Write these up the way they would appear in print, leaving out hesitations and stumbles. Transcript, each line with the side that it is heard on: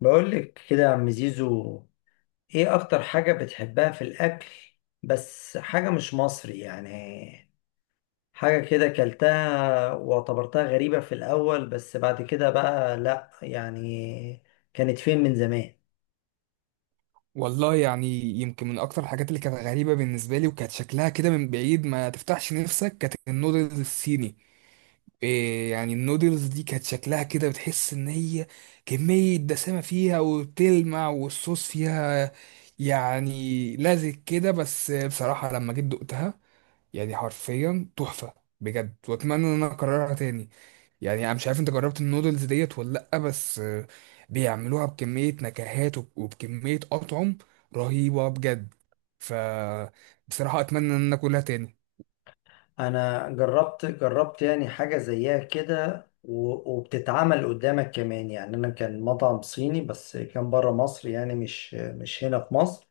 left: بقول لك كده يا عم زيزو، ايه اكتر حاجة بتحبها في الاكل؟ بس حاجة مش مصري يعني. حاجة كده كلتها واعتبرتها غريبة في الاول بس بعد كده بقى لا يعني. كانت فين من زمان؟
right: والله، يعني يمكن من اكتر الحاجات اللي كانت غريبه بالنسبه لي وكانت شكلها كده من بعيد ما تفتحش نفسك كانت النودلز الصيني. إيه يعني النودلز دي كانت شكلها كده بتحس ان هي كميه دسامه فيها وبتلمع والصوص فيها، يعني لازق كده. بس بصراحه لما جيت دقتها يعني حرفيا تحفه بجد، واتمنى ان انا اكررها تاني. يعني انا مش عارف انت جربت النودلز ديت ولا لا، بس بيعملوها بكمية نكهات وبكمية أطعم رهيبة بجد. ف بصراحة أتمنى إن أنا أكلها تاني.
left: انا جربت يعني حاجة زيها كده وبتتعمل قدامك كمان. يعني انا كان مطعم صيني بس كان بره مصر، يعني مش هنا في مصر.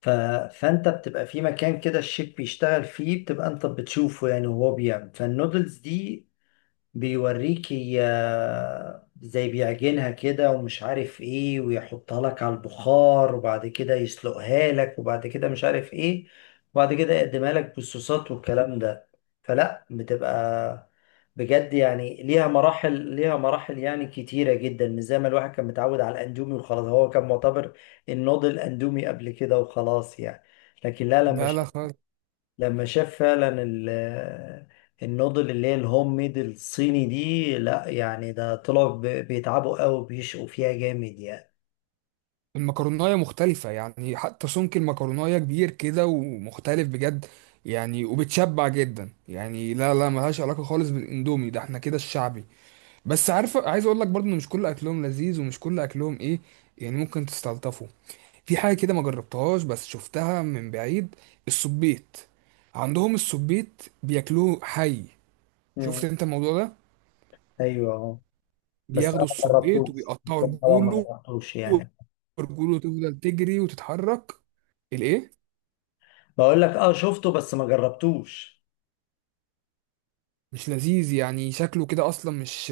left: ف... فانت بتبقى في مكان كده الشيف بيشتغل فيه، بتبقى انت بتشوفه يعني وهو بيعمل، فالنودلز دي بيوريكي زي بيعجنها كده ومش عارف ايه، ويحطها لك على البخار، وبعد كده يسلقها لك، وبعد كده مش عارف ايه، وبعد كده يقدمها لك بالصوصات والكلام ده. فلا بتبقى بجد يعني ليها مراحل، ليها مراحل يعني كتيرة جدا، مش زي ما الواحد كان متعود على الأندومي وخلاص. هو كان معتبر النوض الأندومي قبل كده وخلاص يعني. لكن لا، لما
right: لا لا خالص.
left: لما شاف فعلا النودل اللي هي الهوم ميد الصيني دي، لا يعني ده طلعوا بيتعبوا قوي، بيشقوا فيها جامد يعني.
right: المكروناية مختلفة، يعني حتى سمك المكروناية كبير كده ومختلف بجد. يعني وبتشبع جدا، يعني لا لا ملهاش علاقة خالص بالإندومي ده، احنا كده الشعبي. بس عارف عايز أقول لك برضه إن مش كل أكلهم لذيذ ومش كل أكلهم إيه، يعني ممكن تستلطفه. في حاجة كده ما جربتهاش بس شفتها من بعيد: السبيت. عندهم السبيت بياكلوه حي. شفت
left: مم.
right: انت الموضوع ده؟
left: ايوه اهو. بس
right: بياخدوا
left: انا ما
right: السبيت
left: جربتوش. بس
right: وبيقطعوا
left: أنا طبعا ما
right: رجوله،
left: جربتوش يعني.
right: ورجوله تفضل تجري وتتحرك. الايه،
left: بقول لك اه، شفته بس ما جربتوش.
right: مش لذيذ، يعني شكله كده اصلا مش.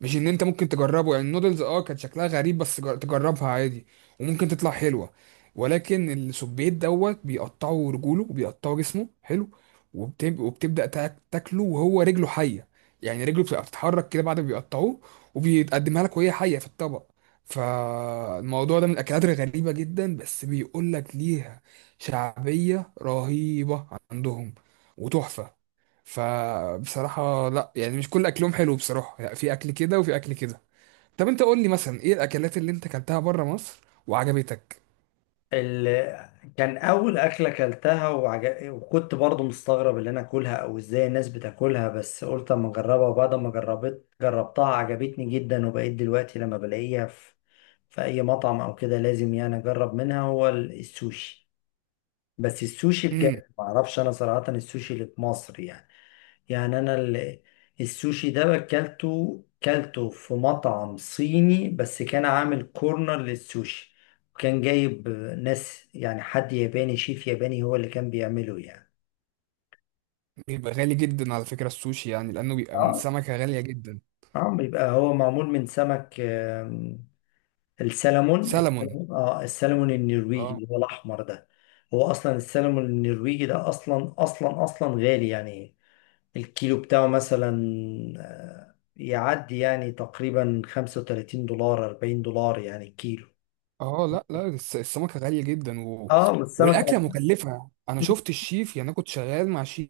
right: مش ان انت ممكن تجربه، يعني النودلز كانت شكلها غريب بس تجربها عادي وممكن تطلع حلوه. ولكن السبيت دوت بيقطعوا رجوله وبيقطعوا جسمه حلو، وبتبدا تاكله وهو رجله حيه. يعني رجله بتبقى بتتحرك كده بعد ما بيقطعوه، وبيتقدمها لك وهي حيه في الطبق. فالموضوع ده من الاكلات الغريبه جدا، بس بيقول لك ليها شعبيه رهيبه عندهم وتحفه. فبصراحة لا، يعني مش كل اكلهم حلو بصراحة، يعني في اكل كده وفي اكل كده. طب انت قول لي مثلا ايه الاكلات اللي انت اكلتها بره مصر وعجبتك؟
left: ال... كان اول اكله اكلتها وكنت برضو مستغرب اللي انا اكلها او ازاي الناس بتاكلها، بس قلت اما اجربها، وبعد ما جربت جربتها عجبتني جدا، وبقيت دلوقتي لما بلاقيها في في اي مطعم او كده لازم يعني اجرب منها. هو السوشي، بس السوشي
right: امم.
left: بجد ما اعرفش انا صراحه السوشي اللي في مصر يعني. يعني السوشي ده اكلته، كلته في مطعم صيني بس كان عامل كورنر للسوشي، وكان جايب ناس يعني حد ياباني، شيف ياباني هو اللي كان بيعمله يعني.
right: بيبقى غالي جدا على فكرة السوشي، يعني لانه بيبقى من
left: اه
right: سمكة غالية جدا.
left: اه، بيبقى هو معمول من سمك، السلمون،
right: سلمون.
left: اه السلمون النرويجي
right: اه.
left: اللي هو الاحمر ده. هو اصلا السلمون النرويجي ده اصلا اصلا اصلا غالي يعني. الكيلو بتاعه مثلا يعدي يعني تقريبا $35 $40 يعني الكيلو.
right: اه، لا لا، السمكة غالية جدا و...
left: اه
right: والاكلة
left: والسمكة.
right: مكلفة. انا شفت الشيف، يعني انا كنت شغال مع شيف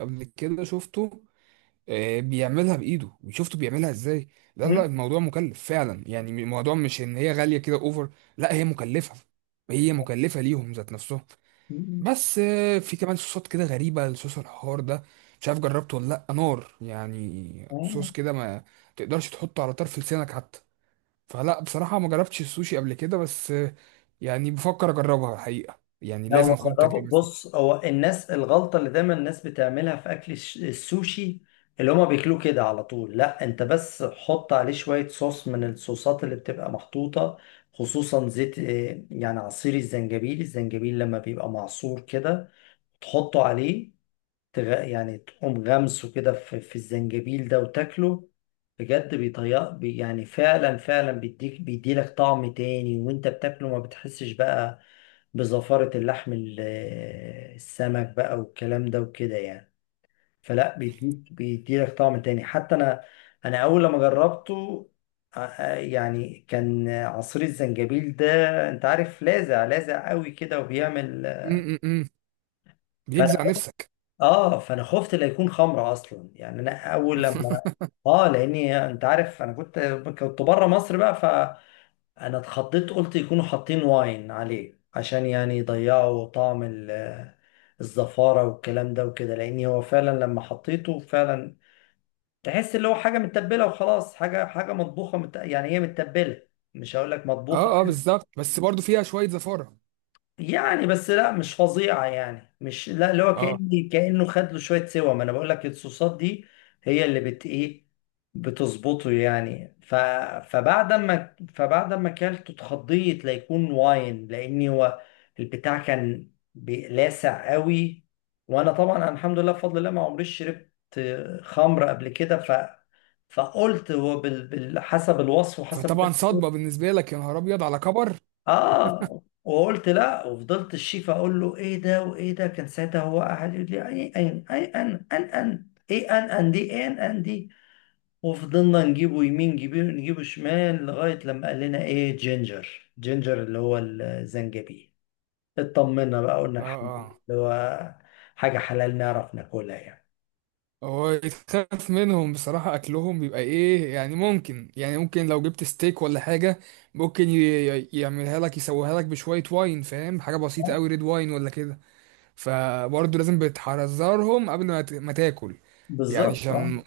right: قبل كده شفته. بيعملها بايده وشفته بيعملها ازاي. لا لا، الموضوع مكلف فعلا، يعني الموضوع مش ان هي غاليه كده اوفر، لا هي مكلفه، هي مكلفه ليهم ذات نفسهم. بس في كمان صوصات كده غريبه، صوص الحار ده مش عارف جربته ولا لا. نار، يعني صوص كده ما تقدرش تحطه على طرف لسانك حتى. فلا بصراحه ما جربتش السوشي قبل كده، بس يعني بفكر اجربها الحقيقه، يعني
left: لا
right: لازم
left: هو
right: اخد
left: جربه،
right: التجربه دي.
left: بص هو الناس الغلطة اللي دايما الناس بتعملها في أكل السوشي اللي هما بياكلوه كده على طول. لا انت بس حط عليه شوية صوص من الصوصات اللي بتبقى محطوطة، خصوصا زيت، يعني عصير الزنجبيل. الزنجبيل لما بيبقى معصور كده تحطه عليه، يعني تقوم غمسه كده في الزنجبيل ده وتاكله. بجد يعني فعلا فعلا بيديلك طعم تاني، وانت بتاكله ما بتحسش بقى بزفارة السمك بقى والكلام ده وكده يعني. فلا بيديلك طعم تاني. حتى انا اول لما جربته، يعني كان عصير الزنجبيل ده، انت عارف لاذع، لاذع قوي كده وبيعمل.
right: م -م -م. بيجزع نفسك.
left: اه فانا خفت لا يكون خمره اصلا، يعني انا اول لما، اه لاني انت عارف انا كنت بره مصر بقى، فانا اتخضيت قلت يكونوا حاطين واين عليه عشان يعني يضيعوا طعم الزفاره والكلام ده وكده، لاني هو فعلا لما حطيته فعلا تحس اللي هو حاجه متبله وخلاص، حاجه مطبوخه، يعني هي متبله، مش هقول لك مطبوخه
right: اه اه، بالظبط، بس برضو فيها شويه زفاره.
left: يعني. بس لا مش فظيعة يعني، مش لا اللي هو
right: اه،
left: كأنه خد له شوية سوا، ما انا بقول لك الصوصات دي هي اللي بت بتظبطه يعني. فبعد ما اكلته اتخضيت ليكون واين، لاني هو البتاع كان لاسع قوي. وانا طبعا، أنا الحمد لله بفضل الله ما عمريش شربت خمر قبل كده. فقلت هو حسب الوصف وحسب.
right: فطبعا صدمة بالنسبة لك، يا نهار أبيض على كبر.
left: اه وقلت لا، وفضلت الشيف اقول له ايه ده وايه ده، كان ساعتها هو قاعد يقول لي اي اي اي، ان ان ان ايه، ان ان دي ايه، ان ان دي. وفضلنا نجيبه يمين، نجيبه شمال، لغايه لما قال لنا ايه جينجر، جينجر اللي هو الزنجبيل. اطمنا بقى، قلنا
right: اه
left: الحمد لله
right: اه،
left: اللي هو حاجه حلال نعرف ناكلها يعني.
right: هو يتخاف منهم بصراحة. أكلهم بيبقى إيه، يعني ممكن، يعني ممكن لو جبت ستيك ولا حاجة ممكن يعملها لك يسويها لك بشوية واين، فاهم، حاجة بسيطة
left: آه،
right: أوي ريد واين ولا كده. فبرضه لازم بتحذرهم قبل ما ما تاكل، يعني
left: بالظبط اه.
right: عشان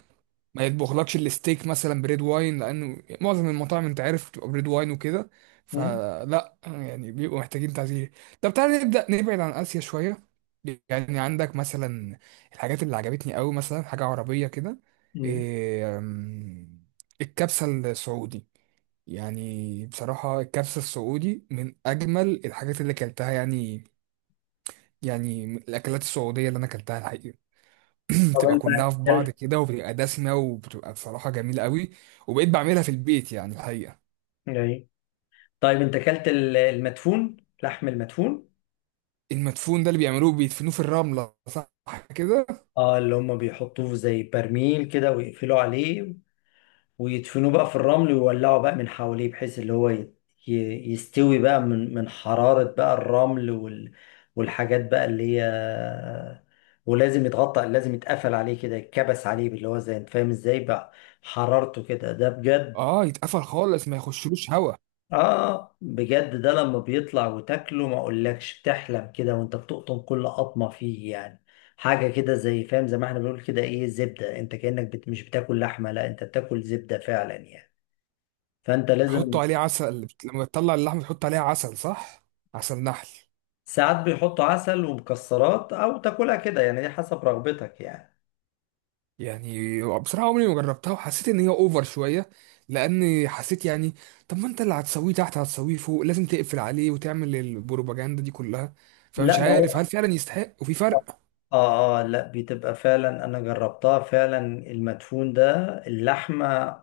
right: ما يطبخلكش الستيك مثلا بريد واين، لانه معظم المطاعم انت عارف بتبقى بريد واين وكده.
left: مم،
right: فلا يعني بيبقوا محتاجين تعزيز. طب تعالى نبدا نبعد عن اسيا شويه. يعني عندك مثلا الحاجات اللي عجبتني قوي مثلا حاجه عربيه كده،
left: مم.
right: إيه، الكبسه السعودي. يعني بصراحه الكبسه السعودي من اجمل الحاجات اللي اكلتها، يعني يعني من الاكلات السعوديه اللي انا اكلتها.
left: طب
right: بتبقى
left: انت
right: كلها في بعض
left: اكلت
right: كده، وبتبقى دسمة، وبتبقى بصراحة جميلة قوي. وبقيت بعملها في البيت يعني الحقيقة.
left: ايه؟ طيب انت اكلت المدفون، لحم المدفون؟
right: المدفون ده اللي بيعملوه بيدفنوه في الرملة، صح كده.
left: اه اللي هم بيحطوه زي برميل كده ويقفلوا عليه، ويدفنوه بقى في الرمل، ويولعوا بقى من حواليه بحيث اللي هو يستوي بقى من حرارة بقى الرمل والحاجات بقى اللي هي. ولازم يتغطى، لازم يتقفل عليه كده، يتكبس عليه اللي هو زي، انت فاهم ازاي بقى حرارته كده، ده بجد.
right: اه، يتقفل خالص ما يخشلوش هوا.
left: اه بجد ده لما بيطلع وتاكله ما اقولكش، بتحلم كده وانت بتقطم كل قطمه فيه يعني. حاجه كده زي فاهم، زي ما احنا بنقول كده ايه، زبده. انت كانك مش بتاكل لحمه، لا انت بتاكل زبده فعلا يعني. فانت لازم.
right: يحطوا عليه عسل، لما تطلع اللحمة تحط عليها عسل، صح، عسل نحل.
left: ساعات بيحطوا عسل ومكسرات، او تاكلها كده يعني، دي حسب رغبتك يعني.
right: يعني بصراحة عمري ما جربتها وحسيت ان هي اوفر شوية، لان حسيت يعني طب ما انت اللي هتسويه تحت هتسويه فوق لازم تقفل عليه وتعمل البروباجندا دي كلها، فمش
left: لا ما
right: عارف هل
left: هو،
right: فعلا يستحق وفي فرق.
left: اه اه لا بتبقى فعلا، انا جربتها فعلا. المدفون ده اللحمه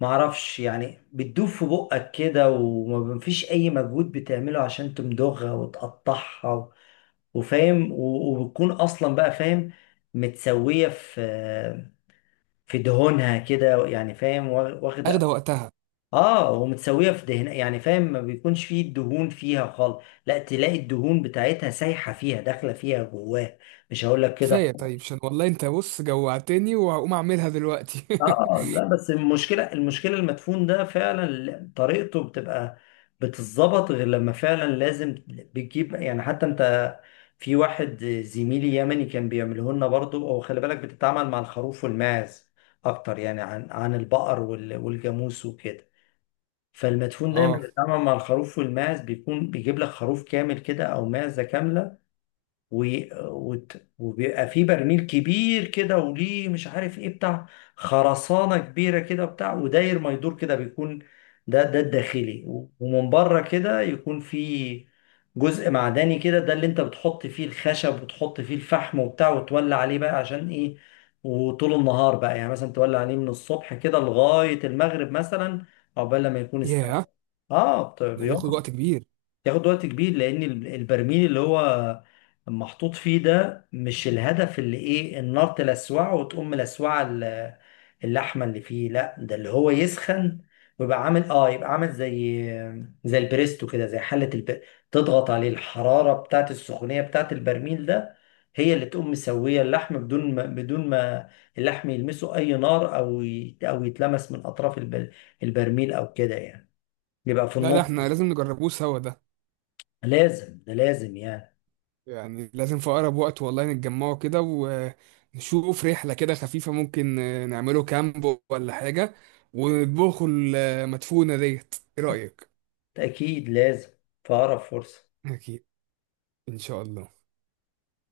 left: معرفش يعني بتدوب في بقك كده، ومفيش اي مجهود بتعمله عشان تمضغها وتقطعها وفاهم، وبتكون اصلا بقى فاهم متسوية في في دهونها كده يعني، فاهم
right: اخده
left: واخدة.
right: وقتها.
left: اه ومتسوية في دهن يعني فاهم، ما بيكونش فيه الدهون فيها خالص، لا تلاقي الدهون بتاعتها سايحة فيها داخلة فيها جواها، مش هقول لك
right: كفاية
left: كده.
right: طيب، عشان والله انت بص جوعتني، وهقوم اعملها دلوقتي.
left: اه لا بس المشكله المدفون ده فعلا طريقته بتبقى بتتظبط غير، لما فعلا لازم بتجيب يعني حتى انت. في واحد زميلي يمني كان بيعمله لنا برضه، هو خلي بالك بتتعامل مع الخروف والماعز اكتر يعني عن البقر والجاموس وكده. فالمدفون دايما
right: اه.
left: بيتعامل مع الخروف والماعز، بيكون بيجيب لك خروف كامل كده او معزه كامله. و... وبيبقى في برميل كبير كده، وليه مش عارف ايه بتاع، خرسانة كبيرة كده بتاع، وداير ما يدور كده بيكون، ده ده الداخلي، ومن بره كده يكون في جزء معدني كده، ده اللي انت بتحط فيه الخشب وتحط فيه الفحم وبتاع وتولع عليه بقى عشان ايه. وطول النهار بقى يعني مثلا تولع عليه من الصبح كده لغاية المغرب مثلا، عقبال لما يكون استوى.
right: ياه،
left: اه
right: ده بياخد وقت
left: بيقعد
right: كبير.
left: ياخد وقت كبير، لان البرميل اللي هو محطوط فيه ده، مش الهدف اللي ايه النار تلسوعه وتقوم ملسوعه اللحمه اللي فيه، لا ده اللي هو يسخن ويبقى عامل، اه يبقى عامل زي زي البريستو كده، زي حله تضغط عليه الحراره بتاعت السخونيه بتاعت البرميل ده، هي اللي تقوم مسويه اللحم، بدون ما اللحم يلمسه اي نار، او يتلمس من اطراف البرميل او كده يعني، يبقى في
right: لا، ده
left: النص.
right: احنا لازم نجربوه سوا ده،
left: لازم ده لازم يعني.
right: يعني لازم في اقرب وقت والله نتجمعوا كده ونشوف رحلة كده خفيفة، ممكن نعمله كامب ولا حاجة، ونطبخوا المدفونة ديت. ايه رأيك؟
left: أكيد لازم، في أقرب فرصة.
right: أكيد. إن شاء الله.